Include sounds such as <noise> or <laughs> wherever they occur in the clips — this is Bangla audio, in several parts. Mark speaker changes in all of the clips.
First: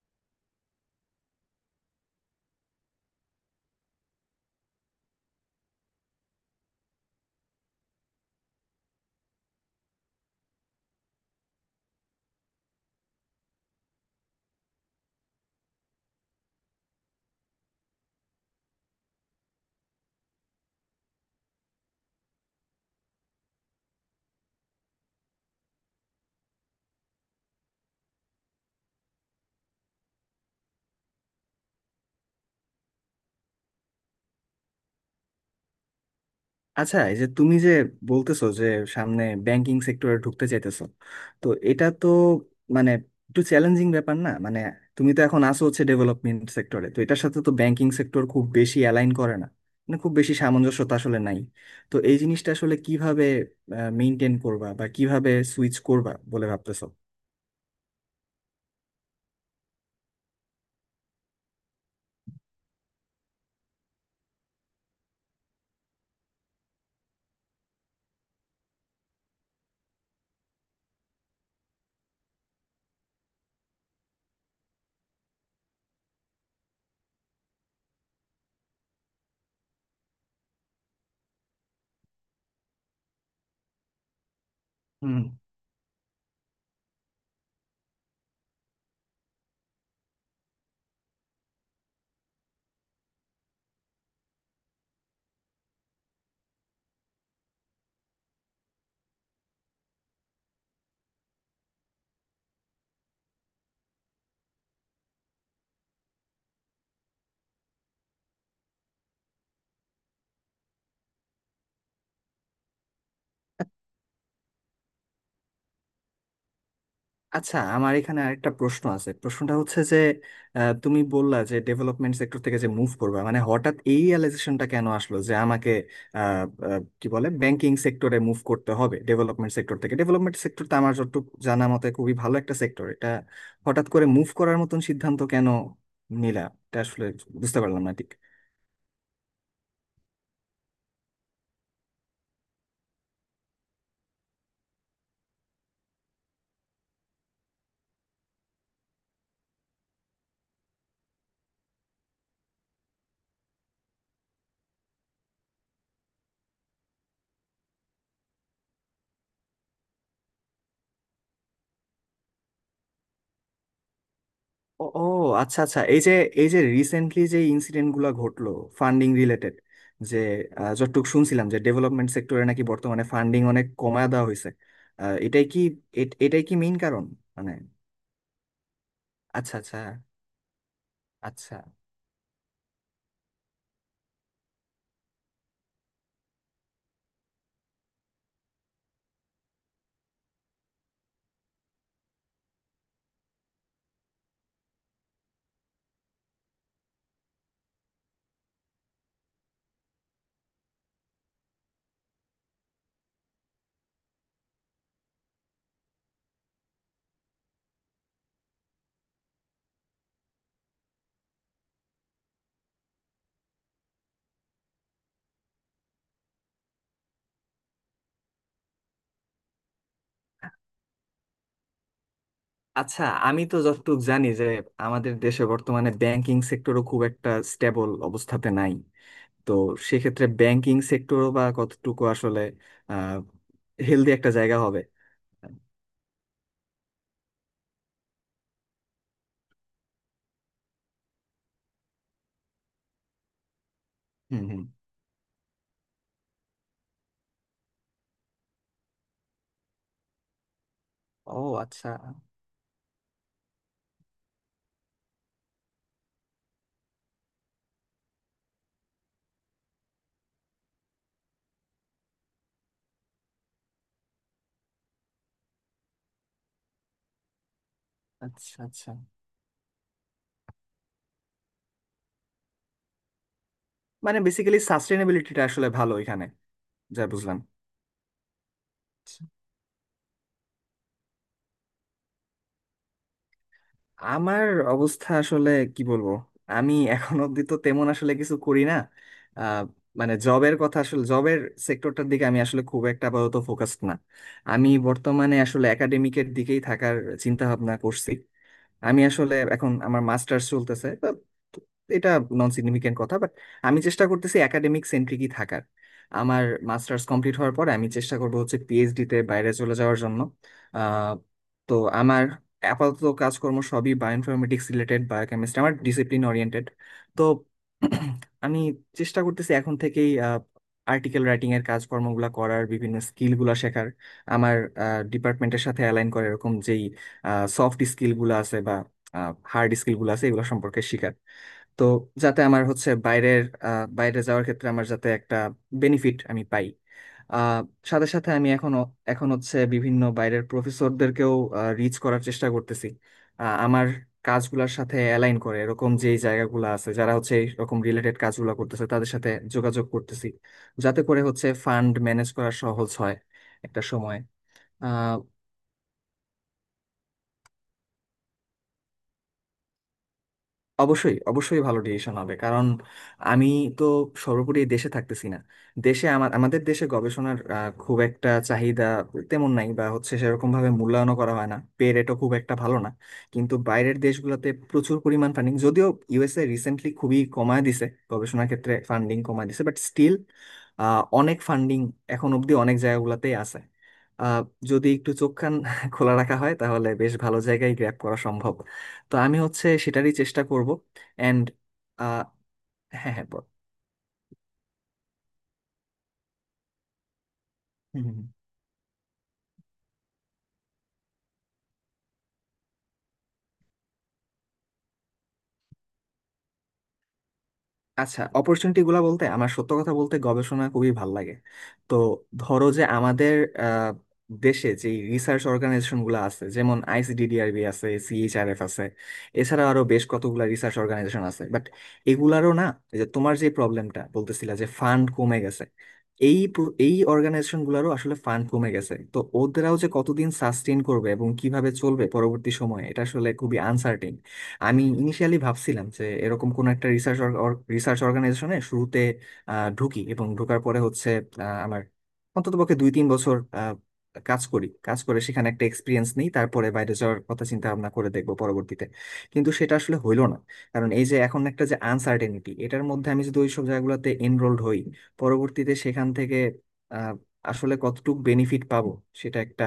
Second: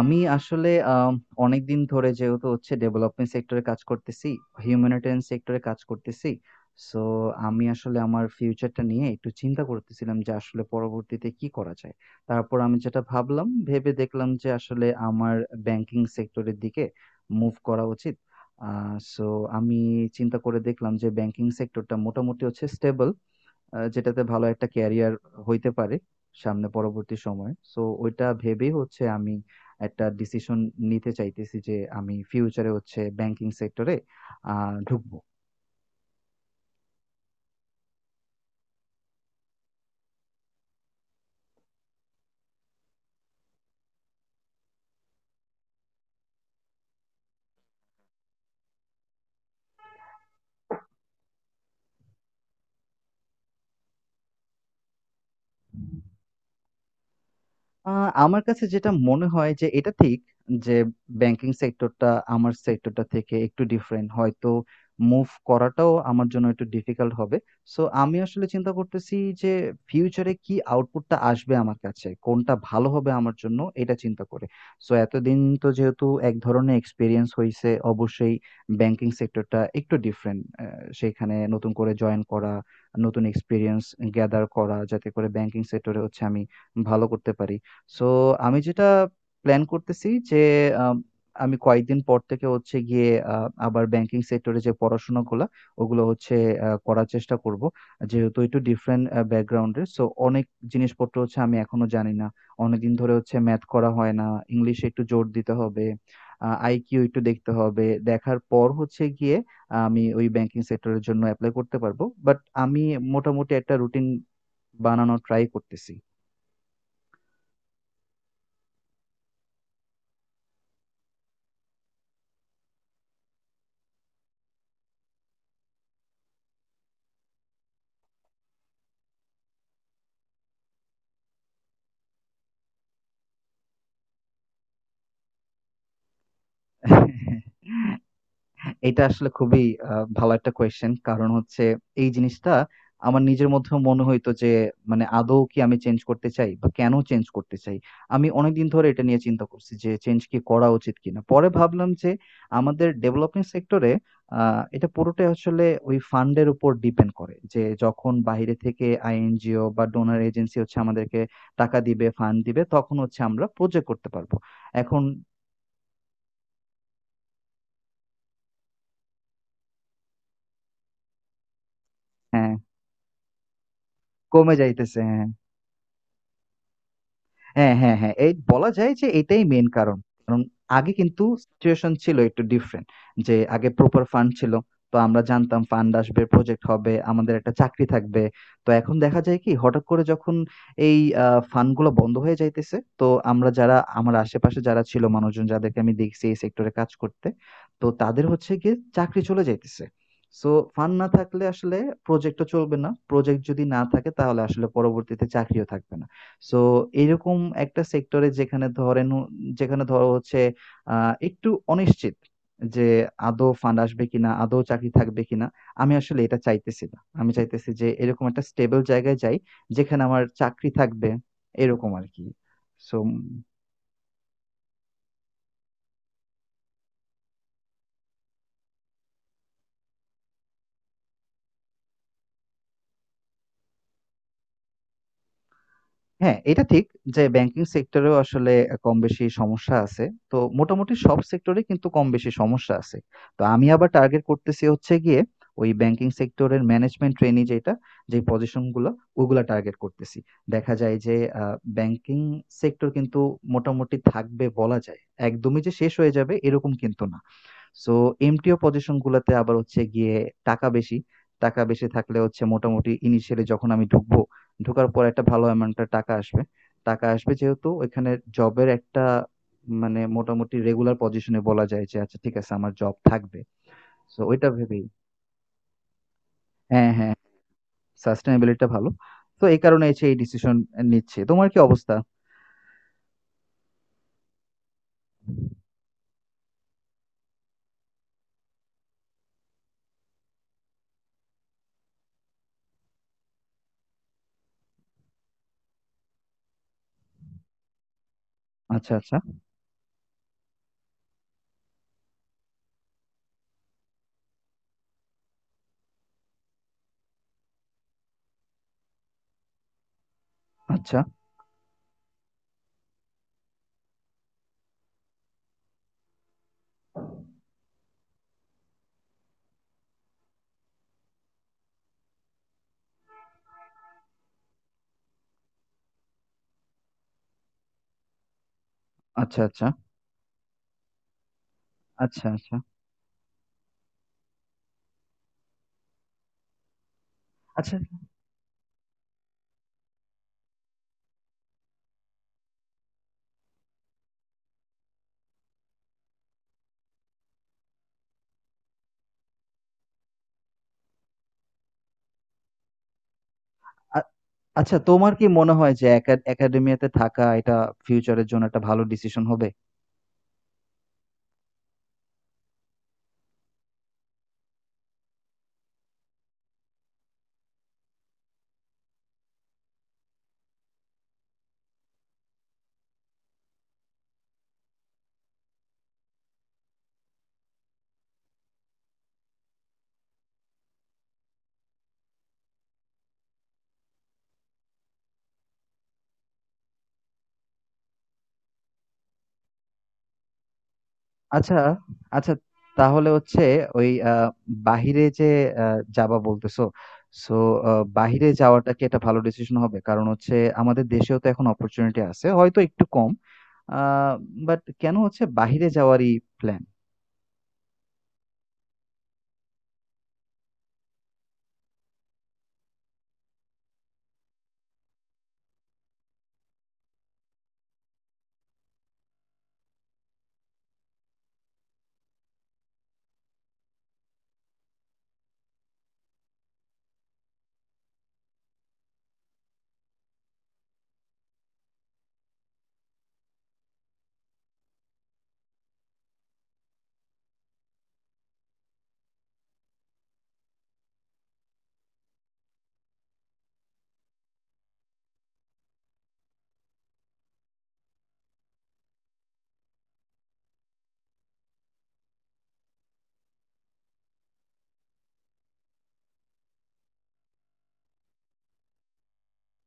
Speaker 1: আমি আসলে আম অনেকদিন ধরে যেহেতু হচ্ছে ডেভেলপমেন্ট সেক্টরে কাজ করতেছি, হিউম্যানিটেরিয়ান সেক্টরে কাজ করতেছি। সো আমি আসলে আমার ফিউচারটা নিয়ে একটু চিন্তা করতেছিলাম যে আসলে পরবর্তীতে কি করা যায়। তারপর আমি যেটা ভাবলাম, ভেবে দেখলাম যে আসলে আমার ব্যাংকিং সেক্টরের দিকে মুভ করা উচিত। আ সো আমি চিন্তা করে দেখলাম যে ব্যাংকিং সেক্টরটা মোটামুটি হচ্ছে স্টেবল। যেটাতে ভালো একটা ক্যারিয়ার হইতে পারে সামনে পরবর্তী সময়ে, সো ওইটা ভেবেই হচ্ছে আমি একটা ডিসিশন নিতে চাইতেছি যে আমি ফিউচারে হচ্ছে ব্যাংকিং সেক্টরে ঢুকবো।
Speaker 2: আচ্ছা, এই যে তুমি যে বলতেছো যে সামনে ব্যাংকিং সেক্টরে ঢুকতে চাইতেছো, তো এটা তো মানে একটু চ্যালেঞ্জিং ব্যাপার না? মানে তুমি তো এখন আসো হচ্ছে ডেভেলপমেন্ট সেক্টরে, তো এটার সাথে তো ব্যাংকিং সেক্টর খুব বেশি অ্যালাইন করে না, মানে খুব বেশি সামঞ্জস্যতা আসলে নাই। তো এই জিনিসটা আসলে কিভাবে মেনটেন করবা বা কিভাবে সুইচ করবা বলে ভাবতেছো?
Speaker 1: আ আমার কাছে যেটা মনে হয় যে এটা ঠিক যে ব্যাংকিং সেক্টরটা আমার সেক্টরটা থেকে একটু ডিফারেন্ট। হয়তো মুভ করাটাও আমার জন্য একটু ডিফিকাল্ট হবে। সো আমি আসলে চিন্তা করতেছি যে ফিউচারে কি আউটপুটটা আসবে আমার কাছে? কোনটা ভালো হবে আমার জন্য এটা চিন্তা করে। সো এতদিন তো যেহেতু এক ধরনের এক্সপেরিয়েন্স হইছে অবশ্যই ব্যাংকিং সেক্টরটা একটু ডিফারেন্ট। সেইখানে নতুন করে জয়েন করা, নতুন এক্সপেরিয়েন্স গ্যাদার করা যাতে করে ব্যাংকিং সেক্টরে হচ্ছে আমি ভালো করতে পারি। সো আমি যেটা প্ল্যান করতেছি যে আম, আমি কয়েকদিন পর থেকে হচ্ছে গিয়ে আবার ব্যাংকিং সেক্টরে যে পড়াশোনাগুলো ওগুলো হচ্ছে করার চেষ্টা করব, যেহেতু একটু ডিফারেন্ট ব্যাকগ্রাউন্ডের সো অনেক জিনিসপত্র হচ্ছে আমি এখনো জানি না। অনেকদিন ধরে হচ্ছে ম্যাথ করা হয় না, ইংলিশে একটু জোর দিতে হবে, আইকিউ একটু দেখতে হবে। দেখার পর হচ্ছে গিয়ে আমি ওই ব্যাংকিং সেক্টরের জন্য অ্যাপ্লাই করতে পারবো, বাট আমি মোটামুটি একটা রুটিন বানানোর ট্রাই করতেছি।
Speaker 2: আচ্ছা, আমার এখানে আরেকটা প্রশ্ন আছে। প্রশ্নটা হচ্ছে যে তুমি বললা যে ডেভেলপমেন্ট সেক্টর থেকে যে মুভ করবে, মানে হঠাৎ এই রিয়েলাইজেশনটা কেন আসলো যে আমাকে আহ, আহ, কি বলে ব্যাংকিং সেক্টরে মুভ করতে হবে, ডেভেলপমেন্ট সেক্টর থেকে। ডেভেলপমেন্ট সেক্টর তো আমার যতটুকু জানা মতে খুবই ভালো একটা সেক্টর। এটা হঠাৎ করে মুভ করার মতন সিদ্ধান্ত কেন নিলা? এটা আসলে বুঝতে পারলাম না ঠিক।
Speaker 1: <laughs> এটা আসলে খুবই আ ভালো একটা কোয়েশ্চেন। কারণ হচ্ছে এই জিনিসটা আমার নিজের মধ্যেও মনে হইতো যে মানে আদৌ কি আমি চেঞ্জ করতে চাই বা কেন চেঞ্জ করতে চাই? আমি অনেকদিন ধরে এটা নিয়ে চিন্তা করছি যে চেঞ্জ কি করা উচিত কিনা? পরে ভাবলাম যে আমাদের ডেভেলপমেন্ট সেক্টরে আ এটা পুরোটাই আসলে ওই ফান্ড এর উপর ডিপেন্ড করে। যে যখন বাইরে থেকে আইএনজিও বা ডোনর এজেন্সি হচ্ছে আমাদেরকে টাকা দিবে, ফান্ড দিবে তখন হচ্ছে আমরা প্রজেক্ট করতে পারব।
Speaker 2: ও,
Speaker 1: এখন
Speaker 2: ও, আচ্ছা, আচ্ছা, এই যে রিসেন্টলি যে ইনসিডেন্ট গুলা ঘটলো, ফান্ডিং রিলেটেড, যে যতটুকু শুনছিলাম যে ডেভেলপমেন্ট সেক্টরে
Speaker 1: হ্যাঁ,
Speaker 2: নাকি বর্তমানে ফান্ডিং অনেক কমায় দেওয়া হয়েছে।
Speaker 1: কমে যাইতেছে। হ্যাঁ।
Speaker 2: এটাই কি এটাই কি মেইন কারণ, মানে?
Speaker 1: হ্যাঁ, হ্যাঁ, হ্যাঁ। এই বলা যায় যে এটাই
Speaker 2: আচ্ছা,
Speaker 1: মেইন
Speaker 2: আচ্ছা।
Speaker 1: কারণ। কারণ আগে কিন্তু
Speaker 2: আচ্ছা,
Speaker 1: সিচুয়েশন ছিল একটু ডিফারেন্ট। যে আগে প্রপার ফান্ড ছিল। তো আমরা জানতাম ফান্ড আসবে, প্রজেক্ট হবে, আমাদের একটা চাকরি থাকবে। তো এখন দেখা যায় কি হঠাৎ করে যখন এই আ ফান্ড গুলো বন্ধ হয়ে যাইতেছে, তো আমরা যারা, আমার আশেপাশে যারা ছিল মানুষজন যাদেরকে আমি দেখছি এই সেক্টরে কাজ করতে, তো তাদের হচ্ছে গিয়ে চাকরি চলে যাইতেছে। সো ফান্ড না থাকলে আসলে প্রজেক্ট ও চলবে না। প্রজেক্ট যদি না থাকে তাহলে আসলে পরবর্তীতে চাকরিও থাকবে না। সো এরকম একটা সেক্টরে যেখানে ধরো হচ্ছে একটু অনিশ্চিত যে আদৌ ফান্ড আসবে কিনা, আদৌ চাকরি থাকবে কিনা। আমি আসলে এটা চাইতেছি না, আমি চাইতেছি যে এরকম একটা স্টেবল জায়গায় যাই যেখানে আমার চাকরি থাকবে, এরকম আর কি। সো
Speaker 2: আচ্ছা। আমি তো যতটুকু জানি যে আমাদের দেশে বর্তমানে ব্যাংকিং সেক্টরও খুব একটা স্টেবল অবস্থাতে নাই। তো সেক্ষেত্রে ব্যাংকিং সেক্টরও বা কতটুকু আসলে আহ হেলদি একটা জায়গা হবে?
Speaker 1: হ্যাঁ, এটা ঠিক যে ব্যাংকিং সেক্টরেও আসলে কম বেশি সমস্যা আছে। তো মোটামুটি সব সেক্টরেই কিন্তু কম বেশি সমস্যা আছে। তো আমি আবার টার্গেট
Speaker 2: হুম, হুম।
Speaker 1: করতেছি হচ্ছে গিয়ে ওই ব্যাংকিং সেক্টরের ম্যানেজমেন্ট ট্রেনি যেটা, যে পজিশন গুলো ওগুলা টার্গেট করতেছি। দেখা যায় যে
Speaker 2: ও
Speaker 1: আ
Speaker 2: আচ্ছা,
Speaker 1: ব্যাংকিং সেক্টর কিন্তু মোটামুটি থাকবে বলা যায়। একদমই যে শেষ হয়ে যাবে এরকম কিন্তু না। সো এমটিও পজিশন গুলাতে আবার হচ্ছে গিয়ে টাকা বেশি টাকা বেশি থাকলে হচ্ছে মোটামুটি ইনিশিয়ালি যখন আমি ঢুকবো, ঢোকার পর একটা ভালো অ্যামাউন্টের টাকা আসবে যেহেতু ওইখানে
Speaker 2: আচ্ছা,
Speaker 1: জবের
Speaker 2: আচ্ছা।
Speaker 1: একটা মানে মোটামুটি রেগুলার পজিশনে, বলা যায় যে আচ্ছা ঠিক আছে আমার জব থাকবে,
Speaker 2: মানে
Speaker 1: তো ওইটা
Speaker 2: বেসিক্যালি
Speaker 1: ভেবেই।
Speaker 2: সাস্টেনেবিলিটিটা আসলে ভালো এখানে,
Speaker 1: হ্যাঁ
Speaker 2: যা
Speaker 1: হ্যাঁ,
Speaker 2: বুঝলাম।
Speaker 1: সাস্টেনেবিলিটিটা ভালো,
Speaker 2: আচ্ছা।
Speaker 1: তো এই কারণে হচ্ছে এই ডিসিশন নিচ্ছে। তোমার কি অবস্থা?
Speaker 2: আমার অবস্থা আসলে কি বলবো, আমি এখন অব্দি তো তেমন আসলে কিছু করি না। আহ, মানে জবের কথা, আসলে জবের সেক্টরটার দিকে আমি আসলে খুব একটা আপাতত ফোকাসড না। আমি বর্তমানে আসলে একাডেমিকের দিকেই থাকার চিন্তা ভাবনা করছি।
Speaker 1: আচ্ছা
Speaker 2: আমি
Speaker 1: আচ্ছা।
Speaker 2: আসলে এখন আমার মাস্টার্স চলতেছে, তো এটা নন সিগনিফিকেন্ট কথা, বাট আমি চেষ্টা করতেছি একাডেমিক সেন্ট্রিকই থাকার। আমার মাস্টার্স কমপ্লিট হওয়ার পরে আমি চেষ্টা করব হচ্ছে পিএইচডি তে বাইরে চলে যাওয়ার জন্য।
Speaker 1: আচ্ছা
Speaker 2: আহ, তো আমার আপাতত কাজকর্ম সবই বায়োইনফরমেটিক্স রিলেটেড, বায়োকেমিস্ট্রি আমার ডিসিপ্লিন ওরিয়েন্টেড। তো আমি চেষ্টা করতেছি এখন থেকেই আর্টিকেল রাইটিং এর কাজকর্মগুলো করার, বিভিন্ন স্কিলগুলো শেখার, আমার ডিপার্টমেন্টের সাথে অ্যালাইন করে এরকম যেই সফট স্কিল গুলো আছে বা
Speaker 1: আচ্ছা। আচ্ছা
Speaker 2: হার্ড স্কিল গুলো আছে এগুলো সম্পর্কে শিখার। তো
Speaker 1: আচ্ছা।
Speaker 2: যাতে আমার হচ্ছে বাইরে যাওয়ার ক্ষেত্রে আমার যাতে একটা বেনিফিট আমি পাই। আহ,
Speaker 1: আচ্ছা আচ্ছা।
Speaker 2: সাথে সাথে আমি এখন এখন হচ্ছে বিভিন্ন বাইরের প্রফেসরদেরকেও রিচ করার চেষ্টা করতেছি। আমার কাজগুলোর সাথে অ্যালাইন করে এরকম যেই জায়গাগুলো আছে, যারা হচ্ছে এরকম রিলেটেড কাজগুলো করতেছে, তাদের সাথে যোগাযোগ করতেছি, যাতে করে হচ্ছে ফান্ড ম্যানেজ করা সহজ হয় একটা সময়।
Speaker 1: আচ্ছা, তোমার কি মনে হয় যে একা একাডেমিয়াতে থাকা এটা ফিউচারের জন্য একটা ভালো ডিসিশন হবে?
Speaker 2: অবশ্যই, অবশ্যই ভালো ডিসিশন হবে। কারণ আমি তো সর্বোপরি এই দেশে থাকতেছি না। দেশে আমার আমাদের দেশে গবেষণার খুব একটা চাহিদা তেমন নাই, বা হচ্ছে সেরকম ভাবে মূল্যায়নও করা হয় না, পে রেটও খুব একটা ভালো না। কিন্তু বাইরের দেশগুলোতে প্রচুর পরিমাণ ফান্ডিং, যদিও ইউএসএ রিসেন্টলি খুবই কমায় দিছে, গবেষণার ক্ষেত্রে ফান্ডিং কমায় দিছে, বাট স্টিল অনেক ফান্ডিং এখন অবধি অনেক জায়গাগুলোতেই আছে। আহ, যদি একটু চোখ কান খোলা রাখা হয় তাহলে বেশ ভালো জায়গায় গ্র্যাব করা সম্ভব। তো আমি হচ্ছে সেটারই চেষ্টা করব অ্যান্ড...
Speaker 1: আচ্ছা আচ্ছা, তাহলে
Speaker 2: হ্যাঁ, হ্যাঁ,
Speaker 1: হচ্ছে
Speaker 2: বল।
Speaker 1: ওই বাহিরে যে যাবা বলতেছো, সো
Speaker 2: হুম, হুম,
Speaker 1: বাহিরে
Speaker 2: হুম।
Speaker 1: যাওয়াটা কি একটা ভালো ডিসিশন হবে? কারণ হচ্ছে আমাদের দেশেও তো এখন অপরচুনিটি আছে, হয়তো একটু কম, বাট কেন হচ্ছে বাহিরে যাওয়ারই প্ল্যান?
Speaker 2: আচ্ছা, অপরচুনিটি গুলা বলতে, আমার সত্য কথা বলতে গবেষণা খুবই ভাল লাগে। তো ধরো যে আমাদের আহ, দেশে যে রিসার্চ অর্গানাইজেশন গুলো আছে, যেমন আইসিডিডিআরবি আছে, সিএইচআরএফ আছে, এছাড়া আরো বেশ কতগুলা রিসার্চ অর্গানাইজেশন আছে, বাট এগুলারও না, এই যে তোমার যে প্রবলেমটা বলতেছিলা যে ফান্ড কমে গেছে, এই অর্গানাইজেশন গুলারও আসলে ফান্ড কমে গেছে। তো ওদেরাও যে কতদিন সাস্টেইন করবে এবং কিভাবে চলবে পরবর্তী সময়ে, এটা আসলে খুবই আনসার্টিন। আমি ইনিশিয়ালি ভাবছিলাম যে এরকম কোন একটা রিসার্চ রিসার্চ অর্গানাইজেশনে শুরুতে ঢুকি, এবং ঢোকার পরে হচ্ছে আমার অন্ততপক্ষে 2-3 বছর কাজ করি, কাজ করে সেখানে একটা এক্সপিরিয়েন্স নিই, তারপরে বাইরে যাওয়ার কথা চিন্তা ভাবনা করে দেখবো পরবর্তীতে। কিন্তু সেটা আসলে হইলো না, কারণ এই যে এখন একটা যে আনসার্টেনিটি, এটার মধ্যে আমি যদি ওইসব জায়গাগুলোতে এনরোলড হই, পরবর্তীতে সেখান থেকে আহ, আসলে কতটুকু বেনিফিট পাবো সেটা একটা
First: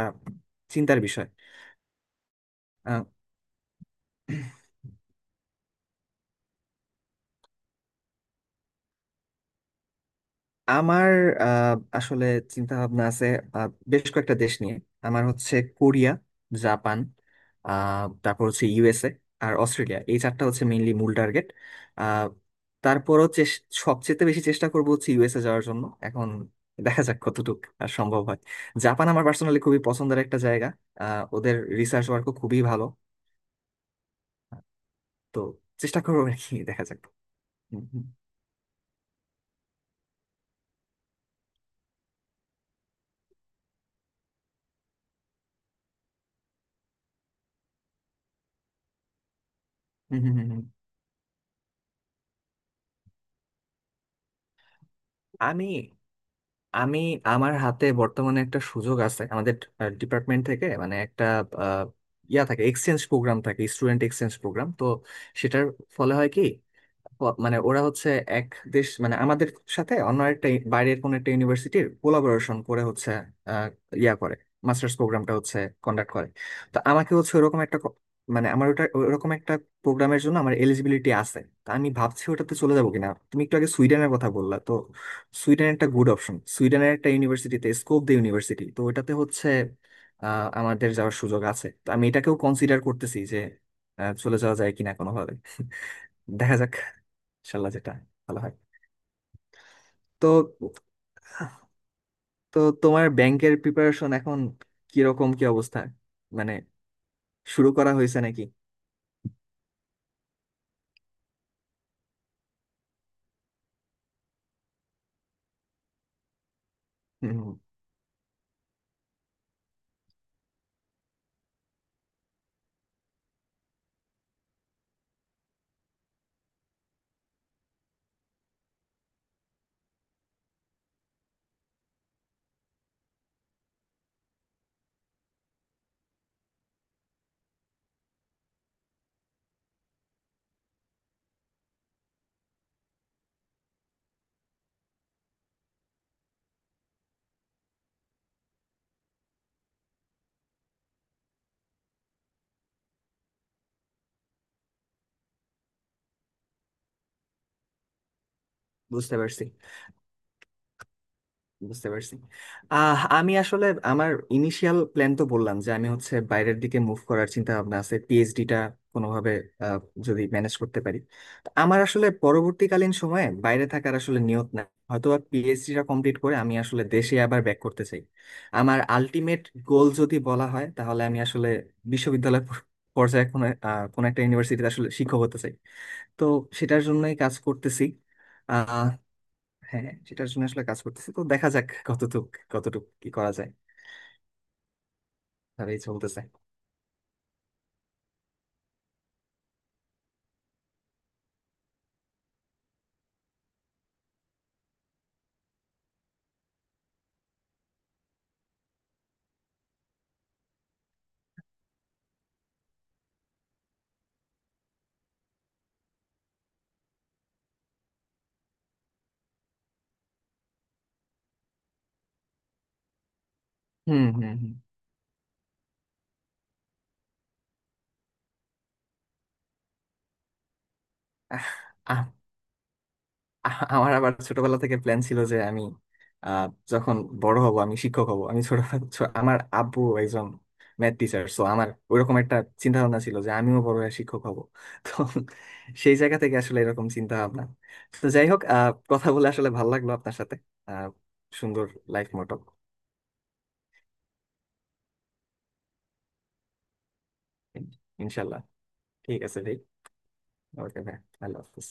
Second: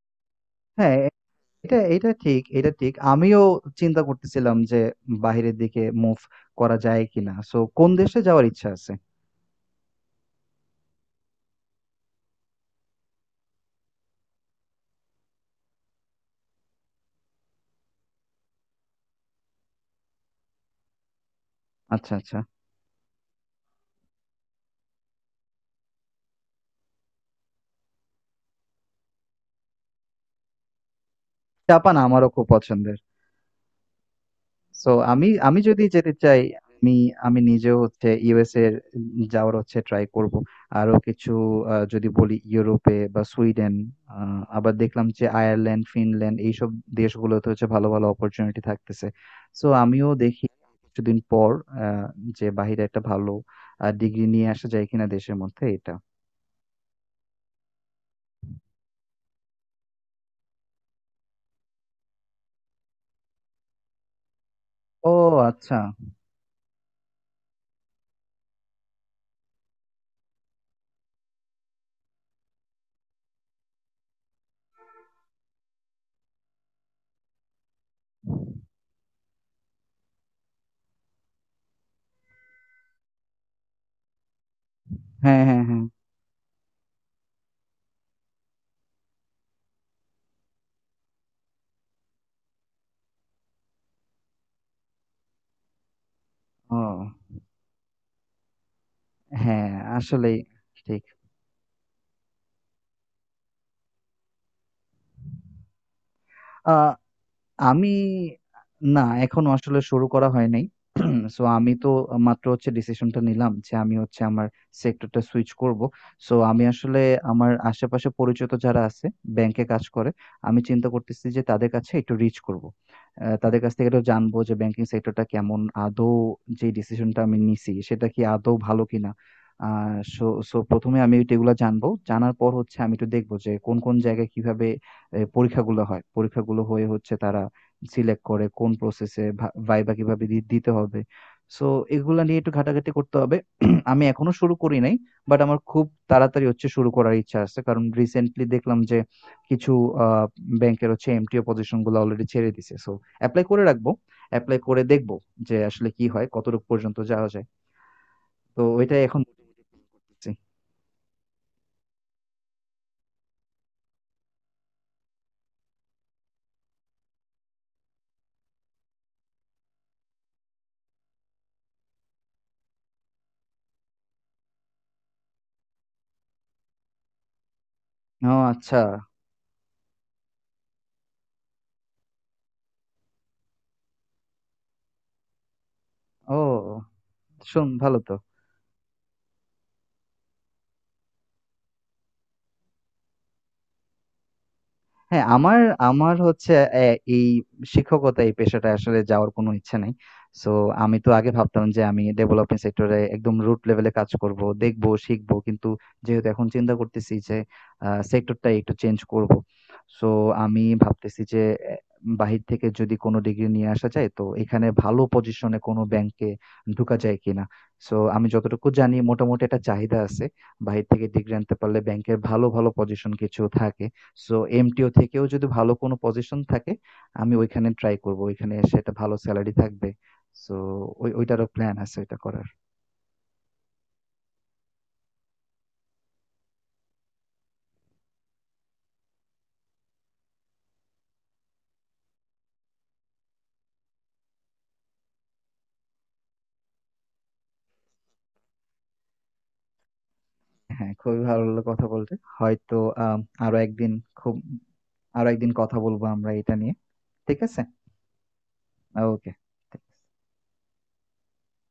Speaker 1: হ্যাঁ,
Speaker 2: চিন্তার বিষয়।
Speaker 1: এটা এটা ঠিক এটা ঠিক আমিও চিন্তা
Speaker 2: আহ,
Speaker 1: করতেছিলাম যে বাহিরের দিকে মুভ করা যায় কিনা। সো কোন দেশে যাওয়ার ইচ্ছা আছে?
Speaker 2: আমার আহ, আসলে চিন্তা ভাবনা আছে বেশ কয়েকটা দেশ নিয়ে। আমার হচ্ছে কোরিয়া, জাপান, তারপর হচ্ছে ইউএসএ আর অস্ট্রেলিয়া, এই 4টা হচ্ছে মেইনলি মূল টার্গেট।
Speaker 1: আচ্ছা আচ্ছা।
Speaker 2: তারপরও সবচেয়ে বেশি চেষ্টা করব হচ্ছে ইউএসএ যাওয়ার জন্য। এখন দেখা যাক কতটুকু আর সম্ভব হয়। জাপান আমার পার্সোনালি খুবই পছন্দের একটা জায়গা। ওদের
Speaker 1: জাপান
Speaker 2: রিসার্চ ওয়ার্কও
Speaker 1: আমারও খুব
Speaker 2: খুবই ভালো।
Speaker 1: পছন্দের। সো আমি
Speaker 2: তো
Speaker 1: আমি যদি
Speaker 2: চেষ্টা
Speaker 1: যেতে
Speaker 2: করবো আর
Speaker 1: চাই,
Speaker 2: কি, দেখা
Speaker 1: আমি
Speaker 2: যাক।
Speaker 1: আমি নিজেও
Speaker 2: হুম, হুম,
Speaker 1: হচ্ছে USA এর যাওয়ার হচ্ছে ট্রাই করব। আরো কিছু, যদি বলি ইউরোপে বা সুইডেন, আ আবার দেখলাম যে আয়ারল্যান্ড, ফিনল্যান্ড এইসব দেশগুলোতে হচ্ছে ভালো, ভালো অপরচুনিটি থাকতেছে। সো আমিও
Speaker 2: হুম, হুম,
Speaker 1: দেখি
Speaker 2: হুম।
Speaker 1: কিছুদিন পর আ যে বাহিরে একটা ভালো ডিগ্রি নিয়ে আসা যায় কিনা দেশের মধ্যে
Speaker 2: আমি
Speaker 1: এটা।
Speaker 2: আমি আমার হাতে বর্তমানে একটা সুযোগ আছে আমাদের ডিপার্টমেন্ট থেকে, মানে একটা আহ, ইয়া থাকে, এক্সচেঞ্জ প্রোগ্রাম থাকে, স্টুডেন্ট এক্সচেঞ্জ প্রোগ্রাম। তো
Speaker 1: ও
Speaker 2: সেটার
Speaker 1: আচ্ছা।
Speaker 2: ফলে হয় কি, মানে ওরা হচ্ছে এক দেশ, মানে আমাদের সাথে অন্য একটা বাইরের কোনো একটা ইউনিভার্সিটির কোলাবোরেশন করে হচ্ছে আহ, ইয়া করে মাস্টার্স প্রোগ্রামটা হচ্ছে কন্ডাক্ট করে। তো আমাকে হচ্ছে ওরকম একটা মানে আমার ওটা, ওরকম একটা প্রোগ্রামের জন্য আমার এলিজিবিলিটি আছে। তা আমি ভাবছি ওটাতে চলে যাবো কিনা। তুমি একটু আগে সুইডেনের কথা বললা, তো
Speaker 1: হ্যাঁ, হ্যাঁ,
Speaker 2: সুইডেন
Speaker 1: হ্যাঁ।
Speaker 2: একটা গুড অপশন। সুইডেনের একটা ইউনিভার্সিটিতে স্কোপ দি ইউনিভার্সিটি, তো ওটাতে হচ্ছে আমাদের যাওয়ার সুযোগ আছে। তো আমি এটাকেও কনসিডার করতেছি যে চলে যাওয়া যায় কিনা কোনোভাবে। <laughs> দেখা যাক,
Speaker 1: ও।
Speaker 2: ইনশাল্লাহ যেটা ভালো হয়।
Speaker 1: হ্যাঁ,
Speaker 2: তো
Speaker 1: আসলেই ঠিক।
Speaker 2: তো তোমার ব্যাংকের প্রিপারেশন এখন কিরকম, কি অবস্থা, মানে
Speaker 1: আ
Speaker 2: শুরু
Speaker 1: আমি,
Speaker 2: করা হয়েছে নাকি?
Speaker 1: না, এখনো আসলে শুরু করা হয় নাই। <clears throat> সো আমি তো মাত্র হচ্ছে ডিসিশনটা নিলাম যে আমি হচ্ছে আমার সেক্টরটা সুইচ করব। সো আমি আসলে
Speaker 2: হুম,
Speaker 1: আমার আশেপাশে পরিচিত যারা আছে ব্যাংকে কাজ করে, আমি চিন্তা করতেছি যে তাদের কাছে একটু রিচ করব। আহ, তাদের কাছ থেকে একটু জানবো যে ব্যাংকিং সেক্টরটা কেমন, আদৌ যে ডিসিশনটা আমি নিছি সেটা কি আদৌ ভালো কিনা। আহ সো সো প্রথমে আমি এগুলো জানবো, জানার পর হচ্ছে আমি একটু দেখবো যে কোন কোন জায়গায় কিভাবে পরীক্ষাগুলো হয়, পরীক্ষাগুলো হয়ে হচ্ছে তারা সিলেক্ট করে কোন প্রসেসে, ভাইবা কিভাবে দিতে হবে। সো এগুলা নিয়ে একটু ঘাটাঘাটি করতে হবে। <clears throat> আমি এখনো শুরু করি নাই, বাট আমার খুব তাড়াতাড়ি হচ্ছে শুরু করার ইচ্ছা আছে কারণ রিসেন্টলি দেখলাম যে কিছু আহ ব্যাংকের হচ্ছে এমটিও পজিশন গুলো অলরেডি ছেড়ে দিছে। সো অ্যাপ্লাই করে রাখবো, অ্যাপ্লাই করে দেখবো যে আসলে কি হয়, কতটুকু পর্যন্ত যাওয়া যায়। তো ওইটাই
Speaker 2: বুঝতে
Speaker 1: এখন
Speaker 2: পারছি,
Speaker 1: করতেছি।
Speaker 2: বুঝতে পারছি। আমি আসলে আমার ইনিশিয়াল প্ল্যান তো বললাম যে আমি হচ্ছে বাইরের দিকে মুভ করার চিন্তা ভাবনা আছে, পিএইচডিটা কোনোভাবে আহ, যদি ম্যানেজ করতে পারি। তো আমার আসলে পরবর্তীকালীন সময়ে বাইরে থাকার আসলে নিয়ত নাই, হয়তো পিএইচডিটা কমপ্লিট করে আমি আসলে দেশে আবার ব্যাক করতে চাই।
Speaker 1: ও
Speaker 2: আমার
Speaker 1: আচ্ছা।
Speaker 2: আলটিমেট গোল যদি বলা হয়, তাহলে আমি আসলে বিশ্ববিদ্যালয় পর্যায়ে কোনো একটা ইউনিভার্সিটিতে আসলে শিক্ষক হতে চাই। তো
Speaker 1: ও,
Speaker 2: সেটার জন্যই কাজ
Speaker 1: শুন
Speaker 2: করতেছি।
Speaker 1: ভালো তো।
Speaker 2: হ্যাঁ, সেটার জন্য আসলে কাজ করতেছি। তো দেখা যাক কতটুক কতটুক কি করা যায়,
Speaker 1: হ্যাঁ, আমার,
Speaker 2: তাহলে
Speaker 1: আমার
Speaker 2: চলতেছে।
Speaker 1: হচ্ছে অ্যা এই শিক্ষকতা এই পেশাটায় আসলে যাওয়ার কোনো ইচ্ছা নাই। সো আমি তো আগে ভাবতাম যে আমি ডেভেলপমেন্ট সেক্টর এ একদম root level এ কাজ করব। দেখব, শিখব। কিন্তু যেহেতু এখন চিন্তা করতেছি যে সেক্টরটা একটু চেঞ্জ করব। সো আমি ভাবতেছি যে বাহির থেকে যদি কোনো ডিগ্রি নিয়ে আসা যায় তো এখানে ভালো পজিশনে কোনো ব্যাংকে ঢুকা যায় কিনা? সো আমি যতটুকু জানি মোটামুটি একটা চাহিদা আছে। বাহির থেকে ডিগ্রি আনতে পারলে ব্যাংকের ভালো, ভালো পজিশন কিছু থাকে।
Speaker 2: হুম, হুম,
Speaker 1: সো
Speaker 2: হুম।
Speaker 1: এমটিও থেকেও যদি ভালো কোনো পজিশন থাকে আমি ওইখানে ট্রাই করব, ওইখানে সেটা ভালো স্যালারি থাকবে। সো ওই,
Speaker 2: আহ,
Speaker 1: ওইটারও প্ল্যান আছে
Speaker 2: আহ,
Speaker 1: ওইটা করার।
Speaker 2: আহ, আমার আবার ছোটবেলা থেকে প্ল্যান ছিল যে আমি, আহ, যখন বড় হব আমি শিক্ষক হব। আমার আব্বু একজন ম্যাথ টিচার, সো আমার ওইরকম একটা চিন্তা ভাবনা ছিল যে আমিও বড় হয়ে শিক্ষক হব। তো সেই জায়গা থেকে আসলে এরকম চিন্তা ভাবনা। তো যাই হোক, কথা বলে আসলে ভালো লাগলো আপনার সাথে। আহ,
Speaker 1: হ্যাঁ, খুবই ভালো লাগলো
Speaker 2: সুন্দর
Speaker 1: কথা
Speaker 2: লাইফ
Speaker 1: বলতে।
Speaker 2: মোটো।
Speaker 1: হয়তো আম, আরো একদিন, খুব আরো একদিন কথা বলবো আমরা এটা নিয়ে। ঠিক আছে।
Speaker 2: ইনশাল্লাহ। ঠিক
Speaker 1: ওকে।
Speaker 2: আছে, ভাই। ওকে, ভাই। আল্লাহ হাফিজ।